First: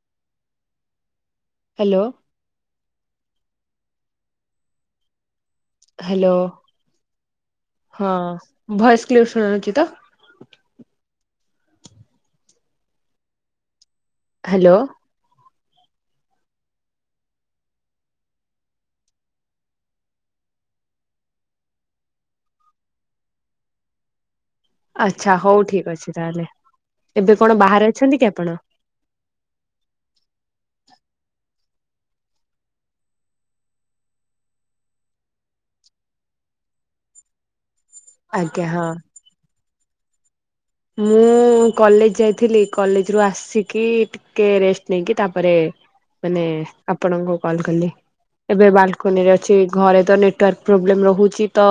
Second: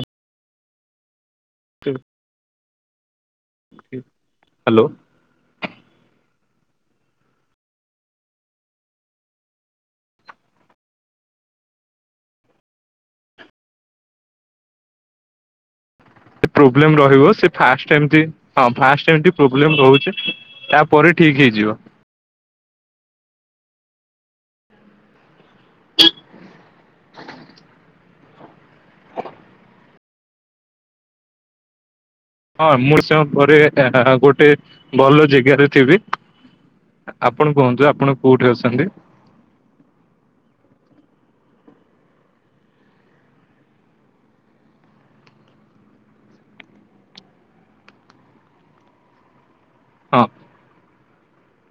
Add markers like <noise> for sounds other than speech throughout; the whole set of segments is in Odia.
App hello. ହାଲୋ। ହ୍ୟାଲୋ। ହଁ ଭଏସ କ୍ଲିପ ଶୁଣାଯାଉଚି ତ? ହ୍ୟାଲୋ। ପ୍ରୋବ୍ଲେମ ରହିବ। ସେ ଫାଷ୍ଟ ଏମତି ହଁ ଫାଷ୍ଟ ଏମତି ପ୍ରୋବ୍ଲେମ ରହୁଚି। ତାପରେ ଠିକ୍ ହେଇଯିବ। ଆଚ୍ଛା ହଉ ଠିକ ଅଛି ତାହେଲେ। ଏବେ କଣ ବାହାରେ ଅଛନ୍ତି କି ଆପଣ? ହଁ ମୁଁ ସେୟଁ ପରେ ଏଁ ଏଁ ଏଁ ଗୋଟେ ଭଲ ଜେଗାରେ ଥିବି। ଆପଣ କୁହନ୍ତୁ ଆପଣ କୋଉଠି ଆଜ୍ଞା ଅଛନ୍ତି? ମୁଁ। ମୁଁ କଲେଜ ଯାଇଥିଲି। କଲେଜ ରୁ ଆସିକି ଟିକେ ରେଷ୍ଟ ନେଇକି ତାପରେ ମାନେ ଆପଣଙ୍କୁ କଲ କଲି ଏବେ ବାଲକୁନିରେ ଅ ଛି। ଘରେ ତ ହଁ ନେଟୱାର୍କ ପ୍ରୋବ୍ଲେମ୍ ରହୁ ରହୁଚି ତ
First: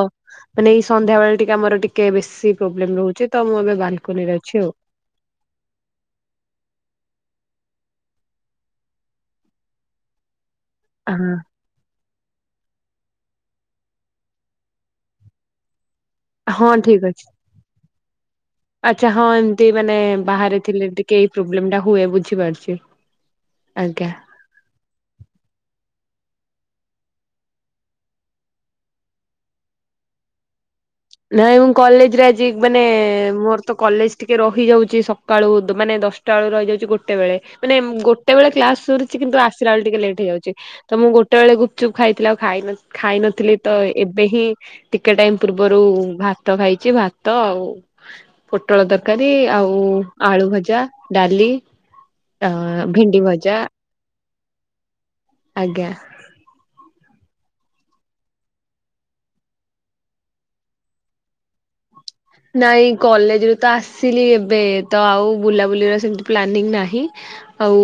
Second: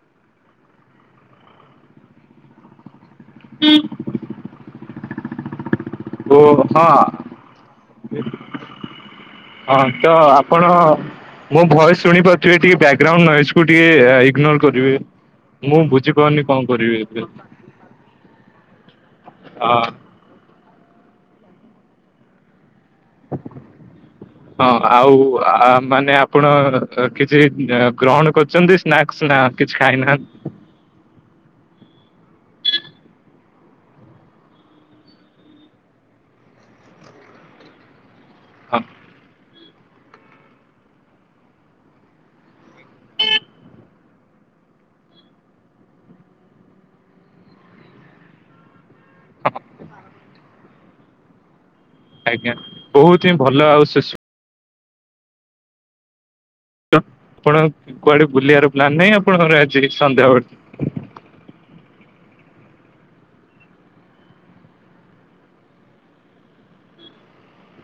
ମାନେ ଏଇ ସନ୍ଧ୍ୟାବେଳେ ଟିକେ ଆମର ଟିକେ ବେଶୀ ପ୍ରୋବ୍ଲେମ ରହୁଚି ତ ମୁଁ ଏବେ <unintelligible> ଅଛି ଆଉ। ଓ ହଁ ହଁ ତ ଆ ଆପଣ ମୋ ଭଏସ ଶୁଣି ପାରୁଥିବେ ଟିକେ ବ୍ୟା ଗ୍ରାଉଣ୍ଡ ନଏଜକୁୁ ଟିକେ ଇଗ୍ନୋର କରିବେ ମୁଁ ବୁଝିି କହନି ହଁ କଣ ହଁ ଠିକ କରିବି ଅଛି ଏଥିରେ ଆଚ୍ଛା ହଁ ଏମତି ମାନେ ବାହାରେ ଥିଲେ ଟିକେ ଏଇ ପ୍ରୋବ୍ଲେମ ଟା ହୁଏ ବୁଝିପାରୁଚି। ହଁ ଆଉ ଆ ମାନେ ଆ ଆପଣ କିଛି ଗ୍ରହଣ କରୁଛନ୍ତି ସ୍ନାସ୍ ନା କିଛି ଖାଇନାହାନ୍ତି। ନାଇଁ ମୁଁ କଲେଜରେ ଆଜି ମାନେ ମୋର ତ କଲେଜ ଟିକେ ରହିଯାଉଛି ସକାଳୁ ମାନେ ଦଶଟା ବେଳୁ ରହିଯାଉଛି ଗୋଟେ ବେଳେ ମାନେ ଗୋ କେତେବେଳେ ହଁ କ୍ଲାସ୍ ସରୁ ଛି କିନ୍ତୁ ଆସିଲା ବେଳେ ଟିକେ ଲେଟ୍ଇଯାଉଛି ତ ମୁଁ ଗୋଟେ ବେଳେ ଗୁପଚୁପ ଖାଇଥିଲ ଆଉ ଖାଇନି। ଖାଇ ନଥିଲି ତ ଏବେ ହିଁ ଟିକେ ଟାଇମ ପୂର୍ବ ପୂର୍ବରୁ ଭାତ ଖାଇଛି ଭାତ ଆଉ ପୋଟଳ ତରକାରୀ ଆଉ ଆଳୁଭଜା। ଭଜା ଡାଲି। ଅ ଆଜ୍ଞା ଭେଣ୍ଡି ବହୁତ ହିଁ ଭଜା ଭଲ ଆଉ ସୁସ ଆଜ୍ଞା। ଆପଣ କୁଆଡେ ବୁଲିବାର ପ୍ଲାନ ନାହିଁ ଆପଣଙ୍କର ଆଜି ସନ୍ଧ୍ୟା ବେଳେ? ନାଇଁ କଲେଜ ରୁ ତ ଆସିଲି ଏବେ ତ ଆଉ ବୁଲାବୁଲିର ସେମିତି ପ୍ଲାନିଂ ନାହିଁ। ଆଉ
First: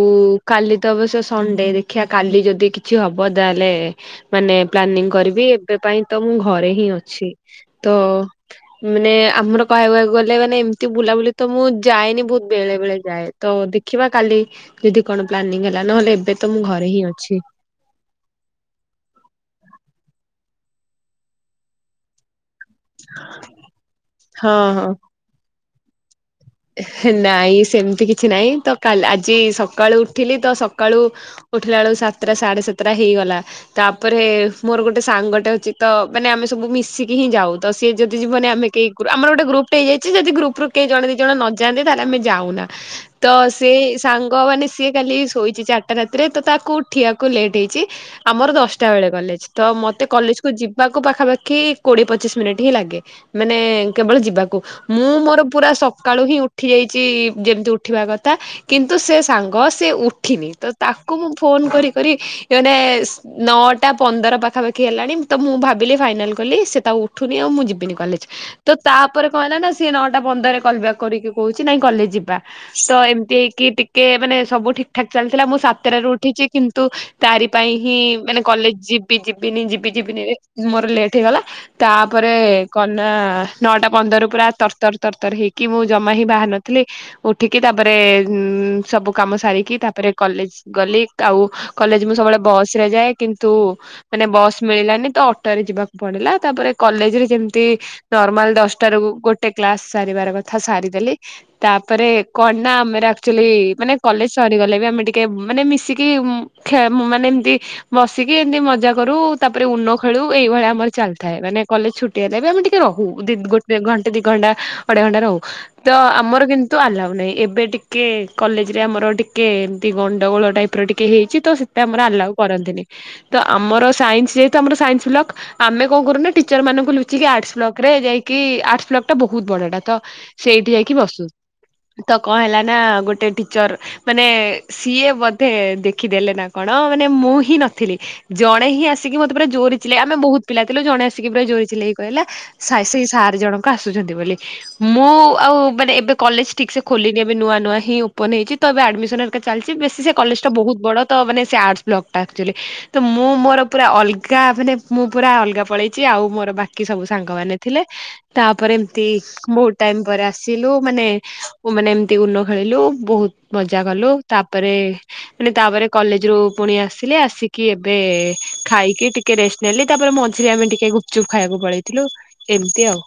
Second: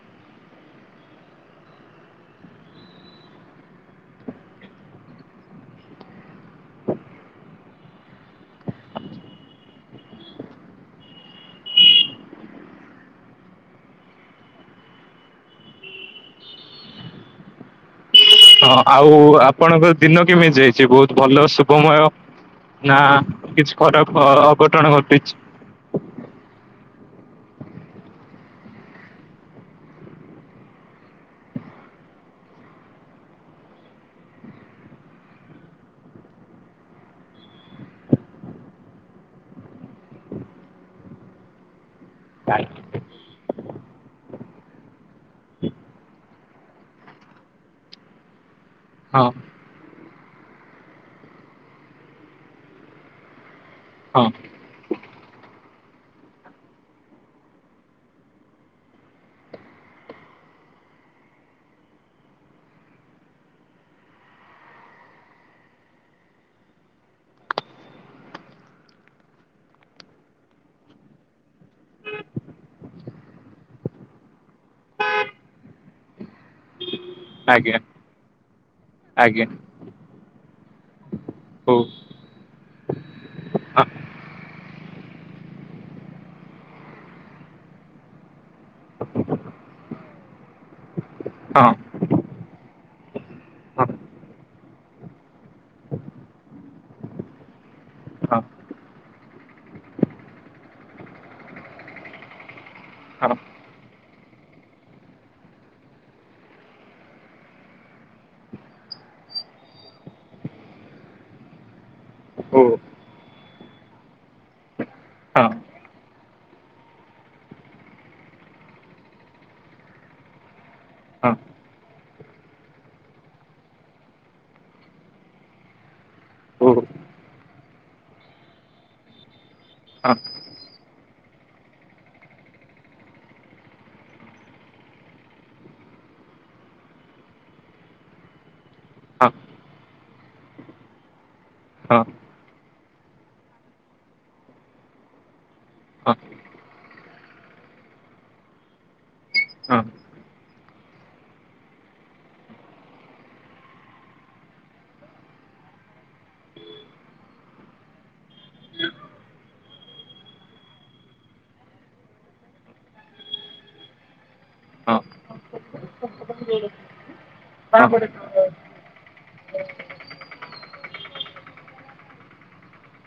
କାଲି ତ ଅବଶ୍ୟ ସଣ୍ଡେ ଦେଖିବା କାଲି ଯଦି କିଛି ହବ ତାହେଲେ ମାନେ ପ୍ଲାନିଂ କରିବି ଏବେ ପାଇଁ ତ ମୁଁ ଘରେ ହିଁ ଅଛି ତ ମାନେ ଆମର କହିବାକୁ ଗଲେ ମାନେ ଏମିତି ବୁଲାବୁଲି ତ ମୁଁ ଯାଏନି ବହୁତ ବେଳେ ବେଳେ ଯାଏ ତ ଦେଖିବା କାଲି ଯଦି କଣ ପ୍ଲାନିଂ ହେଲା ନହେଲେ ଏବେ ତ ମୁଁ ଘରେ ହିଁ ଅଛି। ହଁ ଆଉ ଆପଣଙ୍କ ଦିନ କେମିତି ଯାଇଛି ବହୁତ ଭଲ ଶୁଭମୟ? ନା କିଛି ଖରାପ ହଁ ହଁ। ଅଘଟଣ ଘଟିଛି। ନାଇଁ ସେମିତି କିଛି ନାଇଁ ତ କାଲି ଆଜି ସକାଳୁ ଉଠିଲି ତ ସକାଳୁ ଉଠିଲା ବେଳକୁ ସାତଟା ସାଢେ ସାତଟା ହେଇଗଲା ତାପରେ ମୋର ଗୋଟେ ସାଙ୍ଗଟେ ଅଛି ତ ମାନେ ଆମେ ସବୁ ମିଶିକି ହିଁ ଯାଉ ତ ସେ ଯଦି ଯିବନି ଆମେ କେହି ଆମର ଗୋଟେ ଗପଟ ହେଇ ଯାଇ ଯଦ ଗୁପରୁୁ କେହି ଜଣ ଜଣ ନଯାଆନ୍ତି ତାହେଲେ ଆମେ ଯାଉନା ତ ସେ ସାଙ୍ଗ ମାନେ ସିଏ କାଲି ଶୋଇଛି ଚାର୍‌ଟା ରାତିରେ ତ ତାକୁ ଉଠିବାକୁ ଲେଟ ହେଇଛି ଆମର ଦଶ ଶଟା ବେଳେ ହଁ କଲେଜ ତ ମୋତେ ମତେ କଲେଜ କୁ ଯିବାକୁ ପାଖାପାଖି କୋଡିଏ ପଚିଶ ମିନିଟ୍ ହିଁ ଲାଗେ ମାନେ କେବଳ ହଁ ଯିବାକୁ ମୁଁ ମୋର ପୁରା ସକ୍ ସକାଳୁ ହିଁ ଉଠି ଯାଇଛି ଯେମିତି ଉଠିବା କଥା କିନ୍ତୁ ସେ ସାଙ୍ଗ ସେ ଉଠିନି ତ ତାକୁ ତାକୁ ମୁଁ ଫୋନ କରି କରି ମାନେ ନଅଟା ପନ୍ଦର ପାଖାପାଖି ହେଲାଣି ତ ମୁଁ ଭାବିଲି ଫାଇନାଲ୍ କଲି ସେ ତ ଆଉ ଉଠୁିନି ଆଉ ମୁଁ ଯିବନି କଲେଜ ତ ତାପରେ କଣ ହେଲାନା ସେ ନଅ ଟା ପନ୍ଦରରେ କଲ୍ ବ୍ୟାକ୍ କରିକି କହୁଛି ନାଇଁ କଲେ ଯିବା ତ ଏମିତି ହେଇକି ଟିକେ ମାନେ ସବୁ ଠିକ୍ ଠାକ ଚାଲିଥିଲା ମୁଁ ସାତରାରୁ ଉଠିଛି କିନ୍ତୁ ତାରି ପାଇଁ ଆଜ୍ଞା ହିଁ ମାନେ କଲେଜ ଯିବି ଆଜ୍ଞା ଯିବିନି ଯିବି ଯିବିନି ମୋର ଲେଟ୍ ହେଇଗଲା। ହଉ ତାପରେ କଣନା ହଁ ନଅଟା ପନ୍ଦରରୁ ପୁରା ତରତର ତରତର ହେଇକି କି ମୁଁ ଜମା ହିଁ ବାହାର ନଥିଲି ଉଠିକି ତାପରେ ଉୁଁ ସବୁ କାମ ସାରିକି ତାପରେ କଲେଜ ଗଲି ଆଉ ହଁ କଲେଜ ମୁଁ ସବୁବେଳେ ବସ ରେ ଯାଏ କିନ୍ତୁ ହଁ ମାନେ ବସ ମିଳିଲାନି ତ ଅଟୋରେ ଯିବାକୁ ପଡିଲା ତାପରେ କଲେଜ ରେ ଯେମତି ହଁ ନର୍ମାଲ ଦଶଟା ରୁ ଗୋଟେ କ୍ଲାସ ସାରିବାର କଥା ସାରିଦେଲି ତାପରେ କନା ଆମର ହଁ ହଉ ହଁ ହଁ ହଉ ହଁ ହଁ ହଁ ଆକଚୁଆଲି ମାନେ କଲେଜ ସରିଗଲେ ବି ଆମେ ଟିକେ ମାନେ ମିଶିକି ଉଁ ମାନେ ଏମତି ବସିକି ଏମିତି ମଜା କରୁ ତାପରେ ଉନ ଖେଳୁ ଏଇ ଏହି ଭଳିଆ ଆମର ଚାଲିଥାଏ ମାନେ କଲେଜ ଛୁଟି ହେଲେ ବି ଆମେ ଟିକେ ରହୁ ଦି ଘଣ୍ଟେ ଦି ଘଣ୍ଟା ଅଢେ ଘଣ୍ଟା ରହୁ। ତ ଆମର କିନ୍ତୁ ଆଲାଉ ନାହିଁ ଏବେ ଟିକେ କଲେଜରେ ଆମର ଟିକେ ଏମତି ଗଣ୍ଡଗୋଳ ଟାଇପର ଟିକେ ହେଇଛି ତ ସେଟା ପାଇଁ ଆମର ଆଲଉ କରନ୍ତିନି ତ ଆମର ସାଇନ୍ସ ଯେହେତୁ ଆମର ସାଇନ୍ସ୍ ବ୍ଲକ ଆମେ କଁ କରୁନା ଟିଚର ମାନଙ୍କୁ ଲୁଚିକି ଆର୍ଟସ ବ୍ଲକରେ ଯାଇକି ଆର୍ଟସ୍ ବ୍ଲକ ଟା ବହୁତ ବଡ ଟା ତ ସେଇଠି ଯାଇକି ବସୁ। ତ କଣ ହେଲା ନା ଗୋଟେ ଟିଚର ମାନେ ସିଏ ବୋଧେ ଦେଖିଦେଲେ ନା କଣ ହଁ ମାନେ ମୁଁ ହିଁ ନଥିଲି, ଜଣେ ହିଁ ଆସିକି ମତେ ପୁରା ଜୋରେ ଆମେ ବହୁତ ପିଲା ଥିଲୁ, ଜଣେ ଆସିକି ପୁରା ଜୋରେ ଚିଲେଇକି କହିଲେ -ସେଇ ସାର ଜଣକ ଆସୁଛନ୍ତି ବୋଲି ମୁଁ ଆଉ ମାନେ, ଏବେ କଲେଜ ଠିକ ସେ ଖୋଲିଲିନି ଏବେ ନୂଆ ନୂଆ ହିଁ ଓ ଉପନ ହୋଇଛି ତ ଏବେ ଆଡମିସନର ଚାଲିଛି ବେଶୀ ସେ କଲେଜ ଟା ବହୁତ ବଡ଼ ଦ ଆର୍ଟସ୍ ବ୍ଲକ୍ ଆକ୍ଚୁଲୀ, ତ ମୁଁ ମୋର ପୁରା ଅଲଗା ମାନେ ମୁଁ ପୁରା ଅଲଗା ପଳେଇଛି ଆଉ ମୋର ବାକି ସବୁ ସାଙ୍ଗ ମାନ ଥିଲେ ତାପରେ ଏମତି ବହୁତ ଟାଇମ ପରେ ଆସିଲୁ, ମାନେ ମାନେ ଏମତି ଉନ ଖେଳିଲୁ ବହୁତ ମଜା କଲୁ ତାପରେ ହଁ ମାନେ <unintelligible> ତାପରେ କଲେଜ ରୁ ପୁଣି ଆସିଲେ ଆସିକି ଏବେ ହଁ ହଁ ଖାଇକି ଟି ଟିକେ ରେଷ୍ଟ ନେଲି ତାପରେ ମଝିରେ ଆମେ ଟିକେ ଗୁପଚୁପ୍ ଖାଇବାକୁ ପଳେଇଥିଲୁ, ଏମିତି ଆଉ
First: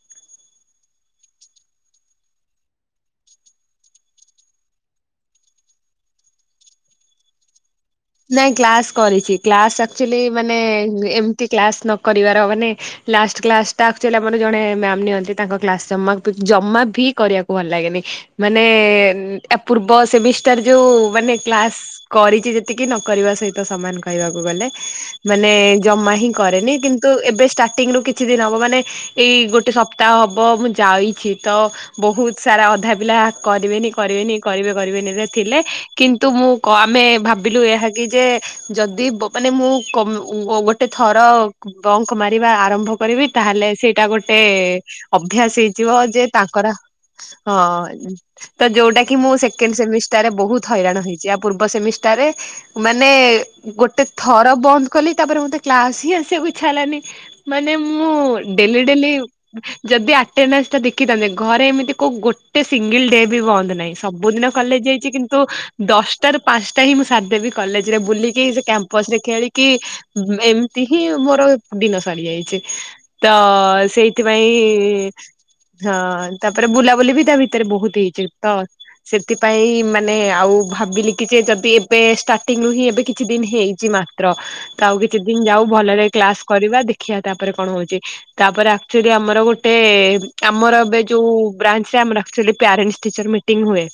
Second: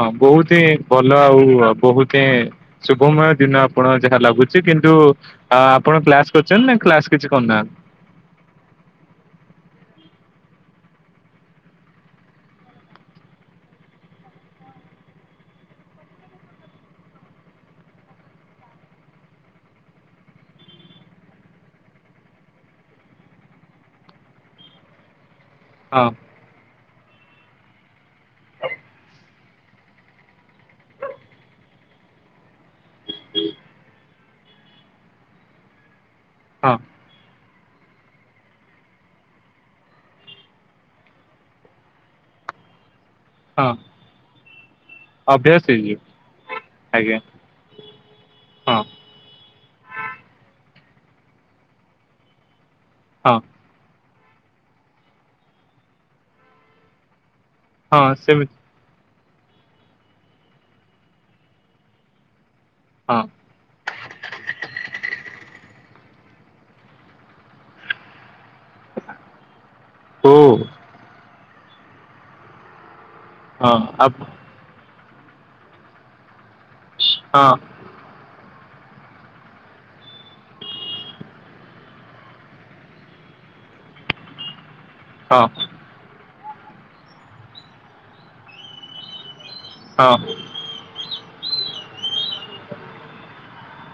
ହଁ ବହୁତ ହିଁ ଭଲ ଆଉ ବହୁତି ହିଁ ଶୁଭମୟ ଦିନ ଆପଣ ଯାହା ଲାଗୁଛି କିନ୍ତୁ ନ୍ତୁ ଆପଣ କ୍ଲାସ କରୁଛନ୍ତି ନା କ୍ଲାସ କିଛି କରୁନାହାନ୍ତି ନାଇଁ କ୍ଲାସ କରିଛି, କ୍ଲାସ ଆଚୁଲି ମାନେ ଏମତି କ୍ଲାସ ନ କରିବାର ମାନେ ଲାଷ୍ଟ କ୍ଲାସଟା ଆକ୍ଚୁଲି ଆମର ଜଣେ ମ୍ୟାମ ନିଅନ୍ତି, ତାଙ୍କ କ୍ଲାସ ଜ ଜମା ବି କରିବାକୁ ଭଲ ଲାଗେନି। ମାନେ ପୂର୍ବ ସେମିଷ୍ଟାର ଯୋଉ ମାନେ କ୍ଲାସ କରିଛି ଏତିକି ନ କରିବା ସହିତ ସମାନ କହିବାକୁ ଗଲେ, ମାନେ ହଁ ଜମା ହିଁ କରେନି କିନ୍ତୁ ଏବେ ଷ୍ଟାଟିଙ୍ଗ୍ ରୁ କିଛି ଦିନ ହେବ, ମାନେ ଏଇ ଗୋଟେ ସପ୍ତାହ ହେବ ମୁଁ ଯାଇଛି ତ ବହୁତ ସାରା ଅଧା ପିଲା କରିବେନି, କରିବେନି, କରିବେ କରିବେନି, ସେ ଥିଲେ କିନ୍ତୁ ମୁଁ ହଁ ଆମେ ଭାବ ଭାବିଲୁ ଏହା କି ଯେ -ଯଦି ମାନେ ମୁଁ ଗୋଟେ ଥର ବଙ୍କ ମାରିବା ଆରମ୍ଭ କରିବି ତାହେଲେ ହଁ ସେଇଟା ଗୋଟେ ଅଭ୍ୟାସ ହେଇଯିବ, ଯେ ତାଙ୍କର ଆଜ୍ଞା ହଁ ତ ହଁ ଯୋଉଟା କି ମୁଁ ସେ ସେକେଣ୍ଡ ସେମିଷ୍ଟାର ରେ ବହୁତ ହଇରାଣ ହେଇଛି, ଇଆ ପୂର୍ବ ସେମିଷ୍ଟ ତରେ ମାନେ ହଁ ଗୋଟେ ଥର ବନ୍ଦ କଲି, ତାପରେ ମତେ କ୍ଲାସ ହିଁ ଆସିବାକୁ ଇଛାହେଲାନି। ମାନେ ହଁ ସେମିତି ମୁଁ ଡେଲି ଡେଲି ଯଦି ଆଟେଣ୍ଡନାଶ ଟା ଦେଖିଥାନ୍ତେ ଘରେ ଏମିତି କୋଉ ଗୋଟେ ସିଙ୍ଗଲ ହଁ ଡେବି ବନ୍ଦ ନାହିଁ, ସବୁଦିନ ଦିନ କଲେଜ ଯାଇଛି କିନ୍ତୁ ଦଶଟାରୁ ପାଞ୍ଚ ଟା ହିଁ ସାରିଦେବି କଲେଜରେ ବୁଲିକି, ସେ କ୍ୟାମ୍ପସ ରେ ଖେଳିକି ଓ ଏମିତି ହିଁ ମୋର ଦିନ ସରିଯାଇଛି, ତ ହଁ ଅ ସେଇଥିପାଇଁ ହଁ ତାପରେ ବୁଲାବୁଲି ବି ତା ଆ ହଁ ଭିତରେ ବହୁତ ହେଇଛି। ତ ସେଥିପାଇଁ ମାନେ ଆଉ ଭାବିଲି କି, ଯେ ଯଦି ଏବେ ଷ୍ଟାର୍ଟିଙ୍ଗ ରୁ ହିଁ ଏବେ କିଛି ଦିନ ହେଇଛି ମାତ୍ର, ତ ଆଉ କିଛି ଦିନ ହଁ ଯାଉ ଭଲରେ କ୍ଲାସ କରିବା ଦେଖିବା ତାପରେ କଣ ହଉଛି, ତାପରେ ଆକ୍ଚୁଲି ଆମର ଗୋଟେ, ଏ ହଁ ଆମର ଏବେ ଯୋଉ ବ୍ରାଞ୍ଚରେ ଆମର ଆକଚୁଆଲି ପ୍ୟାରେଣ୍ଟ ଟିଚର ମିଟିଙ୍ଗ ହୁଏ,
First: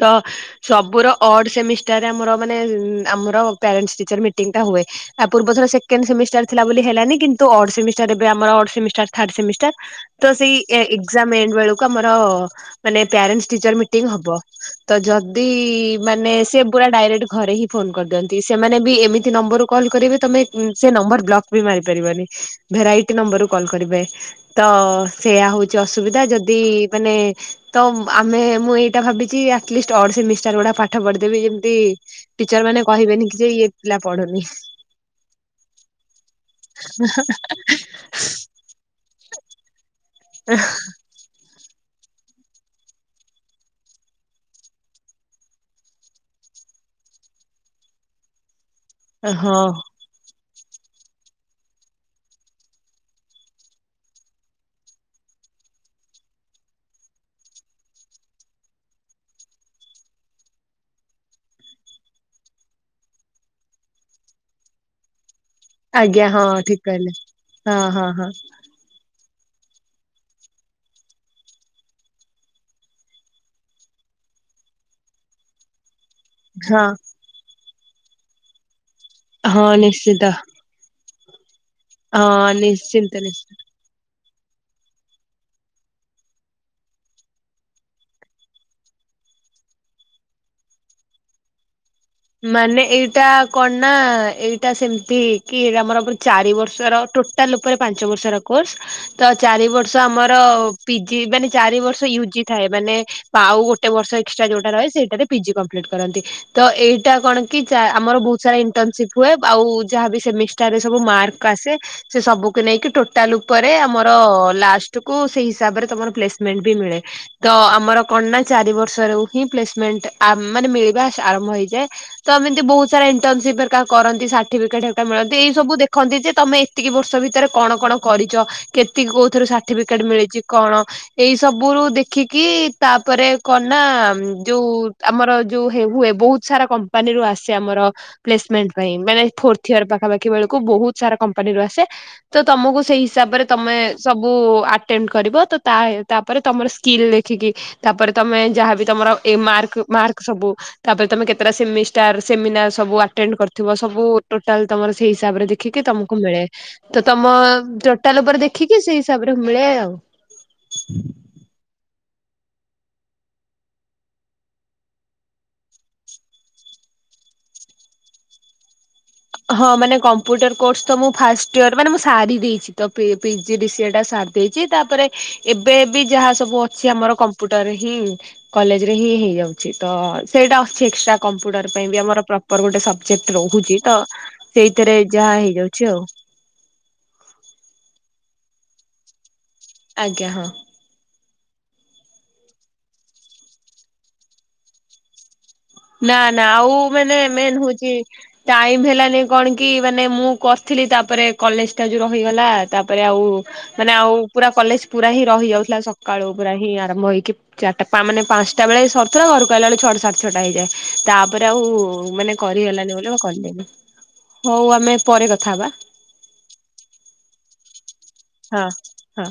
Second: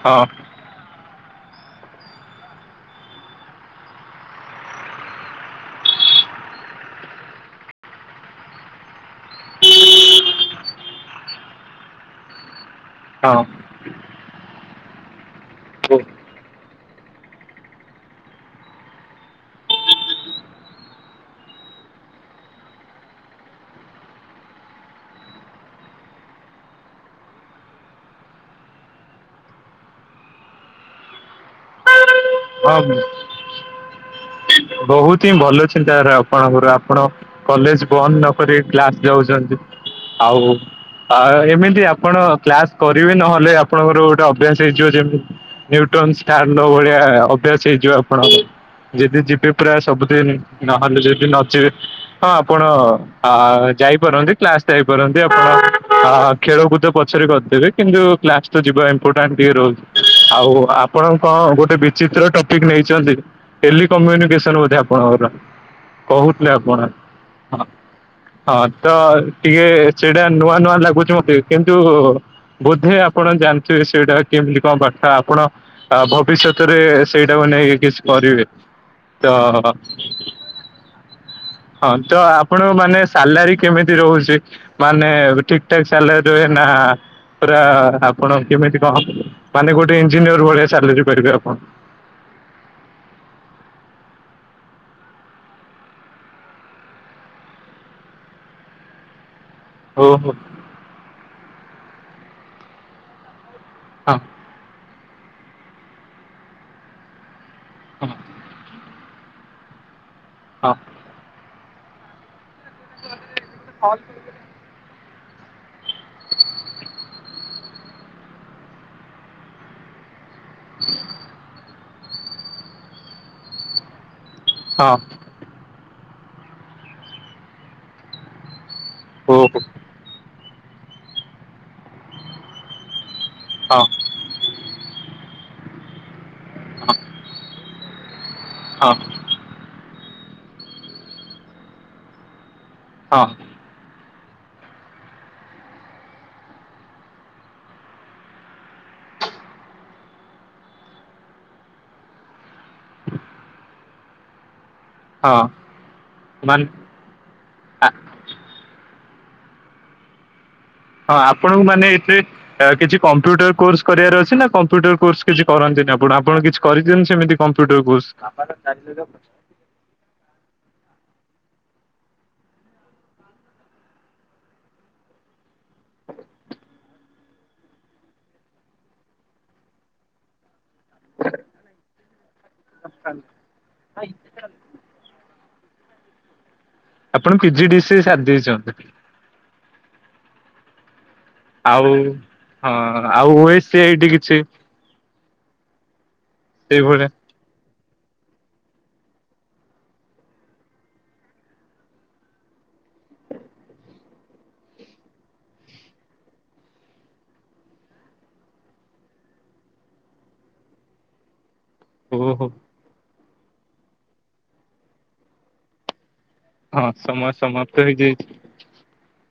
ତ ହଁ ହଁ ହଁ ସବୁର ଅଡ୍ ସେମିଷ୍ଟାରରେ ଆମର ମାନେ ଉ ଆମର ପ୍ୟାରେଣ୍ଟ ଟିଚରସ ମିଟିଙ୍ଗ ଟା ହୁଏ, ଇଆ ପୂର୍ବଥର ସେକେଣ୍ଡ ସେମିଷ୍ଟାର ଥିଲା। ଥିଲା ବୋଲି ହେଲାନି କିନ୍ତୁ ଅଡ଼ ସେମିଷ୍ଟାର ଏବେ ଆମର ଅଡ଼ ସେମିଷ୍ଟାର ଥାର୍ଡ଼ ସେମିଷ୍ଟାର ତ ସେଇ ଏକଜାମ ଏଣ୍ଡ ବେଳକୁ ଆମରର ମାନେ ପ୍ୟାରେଣ୍ଟସ ଟିଚର୍ସ ମିଟିଙ୍ଗ ହେବ, ତ ଯଦି ଏମାନେ ସି - ସେ ପୁରା ଡାଇରେକ୍ଟ ଘରେ ହିଁ ଫୋନ କରିଦିଅନ୍ତି, ସେମାନେବି ଏମିତି ନମ୍ବରରୁ କଲ୍ କରିବେ, ତମେ ସେ ନମ୍ବର ବ୍ଲକ୍ ବି ମାରିପାରିବନି, ଭେରାଇଟ ନମ୍ବରରୁ କଲ କରିବେ ତ ସେଇଆ ହଉଛି ଅସୁବିଧା, ଯଦି ଇ ମାନେ ତ ଆମେ ମୁଁ ଏଇଟା ଭାବିଛି ଆଟଲିଷ୍ଟ ଅଡ଼ ସେମିଷ୍ଟାର ଗୁଡ଼ା ପାଠ ପଠି ଯେବେ ବି ଯେମିତି ଟିଚର ମାନେ କହିବେନି କି, ଯେ- ଇଏ ପିଲା ପଢୁନି। ବହୁତ ହିଁ ଭଲ ଚିନ୍ତାଧାରା ଆପଣଙ୍କର, ଆପଣ କଲେଜ ବନ୍ଦ ନକରି କ୍ଲାସ ଯାଉଛନ୍ତି। <inaudible> ଆଉ ଆ, ଏମିତି ଆ ଆପଣ କ୍ଲାସ କରିବେ, ନହେଲେ ଆପଣଙ୍କର ଗୋଟେ ଅଭ୍ୟାସ ହେଇଯିବ ଯେ ମୁଁ ନ୍ୟୁଟନ ଷ୍ଟାର ନ ଭଳିଆ ଅଭ୍ୟାସ ହେଇଯିବ ଆପଣଙ୍କର, ଯଦି ଯିବେ ହଁ ପୁରା ସବୁଦିନ ନହେଲେ ଯଦି ନଯିବେ, ହଁ ଆପଣ ଆ ଯାଇପାରନ୍ତି କ୍ଲାସ୍ ଯାଇପାରନ୍ତି, ଆପଣ ଆ ଖେଳକୁଦ ପଛରେ କରିଦେବେ କିନ୍ତୁ କ୍ଲାସ ତ ଯିବା ଇମ୍ପୋର୍ଟାଣ୍ଟ ଟିକେ ରହୁଛି। ଆଉ ଆପଣ କଣ ଗୋଟେ ବିଚିତ୍ର ଟପିକ ନେଇଛନ୍ତି ଟେଲିକୋମୁନିକେସନ। <unintelligible> ଆପଣଙ୍କର ଆଜ୍ଞା ହଁ କହୁଥିଲେ ଆପଣ ଠିକ କହିଲେ ହଁ ହଁ ତ ଟିକେ ସେଇଟା ନୂଆ ନୂଆ ଲାଗୁଛି ମତେ କିନ୍ତୁ ବୋଧେ ଆପଣ ଜାଣିଥିବେ ସେଇଟା କେମିତି କଣ ବାର୍ତ୍ତା ଆପଣ ଆ ଭବିଷ୍ୟତରେ ହଁ ସେଇଟାକୁ ନେଇକି କିଛି କରିବେ ତ ହଁ ନିଶ୍ଚିତ। ହଁ ତ ଆପଣଙ୍କ ମାନେ ନିଶ୍ଚିନ୍ତ ନିଶ୍ଚିନ୍ତ ସାଲାରୀ କେମିତି ରହୁଛି? ମାନେ ଠିକଠାକ ସାଲାରୀ ରୁହେ ନା ପରା ଆପଣ କେମିତି କଣ ମାନେ ଗୋଟେ ଇଞ୍ଜିନିୟର ଭଳିଆ ସାଲେରୀ ପାଇବେ ଆପଣ ମାନେ ଏଇଟା କଣ ନା ଏଇଟା ସେମିତି କି ଆମର ୟେ ଚାରି ବର୍ଷର ଟୋଟାଲ ଉପରେ ପାଞ୍ଚବର୍ଷର କୋର୍ସ ତ ଚାରି ବର୍ଷ ଓହୋ ଆମର ପିଜି ମାନେ ଚାରି ବର୍ଷ ୟୁଜି ଥାଏ ମାନେ ଆଉ ଗୋଟେ ବର୍ଷ ହଁ ଏକ୍ସଟ୍ରା ଯୋଉଁଟା ରହେ ସେଇଟାରେ ପିଜି କମ୍ପ୍ଲିଟ୍ କରନ୍ତି ତ ଏଇଟା କଣ କି ହଁ ଆମର ବହୁତ ସାରା ଇଣ୍ଟରନସିପ ହୁଏ। ଆଉ ଯାହାବି ସେମିଷ୍ଟାର ହଁ ରେ ସବୁ ମାର୍କ ଆସେ ସେ ସବୁକୁ ନେଇକି ଟୋଟାଲ ଉପରେ ଆମର ଲାଷ୍ଟକୁୁ ସେଇ ହିସାବରେ ତମର ପ୍ଲେସମେଣ୍ଟ ବି ମିଳେ। ତ ଆମର କଣ ନା ଚାରି ବର୍ଷ ରୁହିଁ ପ୍ଲେସମେଣ୍ଟ ଆମେ ମାନେ ମିଳିବା ଆରମ୍ଭ ହେଇଯାଏ। ତ ଏମିତି ବହୁତ ସାରା ଇଣ୍ଟରନସିପ କରନ୍ତି। ଥୀବିକା ହଁ ଢେବଟା ମିଳନ୍ତି। ଏଇ ସବୁ ଦେଖନ୍ତି ଯେ ତମେ ଏତିକି ବର୍ଷ ଭିତରେ କଣ କଣ କରିଛ। କେତିକି କୋଉଁଥିର ଓହୋ ସାର୍ଟିଫିକେଟ ମିଳିଛି କଣ ଏଇ ସବୁ ରୁ ଦେଖିକି ତା ତା ପରେ କଣ ନା ହଁ ଯୋଉଁ ଆମର ଯୋଉଁ ହୁଏ ବହୁତ ସାରା କମ୍ପାନୀରୁୁ ଆସେ ଆମର ପ୍ଲେସମେଣ୍ଟ ହଁ ପାଇଁ ମାନେ ଫୋର ଇଅର ପାଖାପାଖି ବେଳକୁ ବହୁତ ସାରା କମ୍ପାନୀରୁ ଆସେ ତ ତମକୁ ସେଇ ହଁ ହିସାବରେ ତମେ ସବୁ ଆଟେମେଟ କରିବ ତ ତାପରେ ତମର ସ୍କିଲ୍ ଦେଖିକି ତାପରେ ତମେ ଯାହାବି ତମ ର ଏଇ ମାର୍କ ମାର୍କ ସବୁ ତାପରେ ତମେ କେତେ ସେମିଷ୍ଟାର ସେମିନାର ସବୁ ଆଟେଣ୍ଡ କରିଥିବ ସବୁ ଟୋଟାଲ ତମର ସେଇ ହଁ ହିସାବରେ ଦେଖିକି ତମକୁ ମିଳେ ମାନେ ତ ତମ ଆ ଟୋଟାଲ ଉପରେ ଦେଖ ଠିକେ ସେଇ ହିସାବରେ ମିଳେ ଆଉ ହଁ ଆପଣଙ୍କୁ ମାନେ ଏଥିରେ କିଛି କମ୍ପ୍ୟୁଟର କୋର୍ସ କରିବାର ଅଛି ନା କମ୍ପ୍ୟୁଟର କୋର୍ସ କିଛି କରନ୍ତିନି ଆପଣ ଆପଣ କିଛି କରିନ୍ତି ସେମିତି କମ୍ପ୍ୟୁଟର କୋର୍ସ ହଁ ମାନେ କମ୍ପ୍ୟୁଟର କୋର୍ସ ତ ମୁଁ ଫାଷ୍ଟ ଇୟର ମାନେ ମୁଁ ସାରି ଦେଇଛି। ତ ପି ପିଜି ଡିସିଏ ଟା ଟା ସାରି ଦେଇଛି ତାପରେ ଏବେ ବି ଯାହା ସବୁ ଅଛି। ଅଛି ଆମର କମ୍ପ୍ୟୁଟରରେ ହିଁ କଲେଜ ରେ ହିଁ ହେଇଯାଉଛି ତ ସେଇଟା ଏକ୍ଟ୍ରା କମ୍ପ୍ୟୁଟର ପାଇଁ ବି ଆମର ପ୍ରପର ଗୋଟେ ସବଜେକ୍ଟ ରହୁଛି ତ ସେଇଥିରେ ଯାହା ହେଇଯାଉଛି ଆଉ ଆପଣ ପି ଜି ଡିସିଏ ସାରିଦେଇଛନ୍ତି। ଆଜ୍ଞା ହଁ। ଆଉ ହଁ ଆଉ ଉ କିଛି ନା ନା ଆଉ ସେଇଭଳିଆ ମାନେ ମେନ୍ ହଉଛି ଟାଇମ ହେଲାନି କଣ କି ମାନେ ମୁଁ କରିଥିଲି। ତାପରେ କଲେଜ ଟା ଯୋଉଁ ରହିଗଲା। ତାପରେ ଆଉ ଆଉ ମାନେ ଆଉ ପୁରା କଲେଜ ପୁରା ହିଁ ରହିଯାଉଥିଲା। ସକାଳୁ ପୁରା ହିଁ ଆରମ୍ଭ ହେଇକି ଚାରିଟା ପାଞ୍ଚ ମାନ ପାଞ୍ଚଟା ବେଳେ ସରିଥିଲା ଘରକୁ ଆସିଲା ବେଳେ ଛଅଟା ସାଢେ ଛଟା ହେଇଯାଏ। ତାପରେ ଆଉ ଓହୋ ମାନେ ହଁ କରିହଲାନି ବୋଲି ବା ମୁଁ କରି ହଉଁ ଆମେ ପରେ କଥା ହବା। ହଁ ସମୟ ସମାପ୍ତ ହେଇଯାଇଛି। ହଁ ହଁ।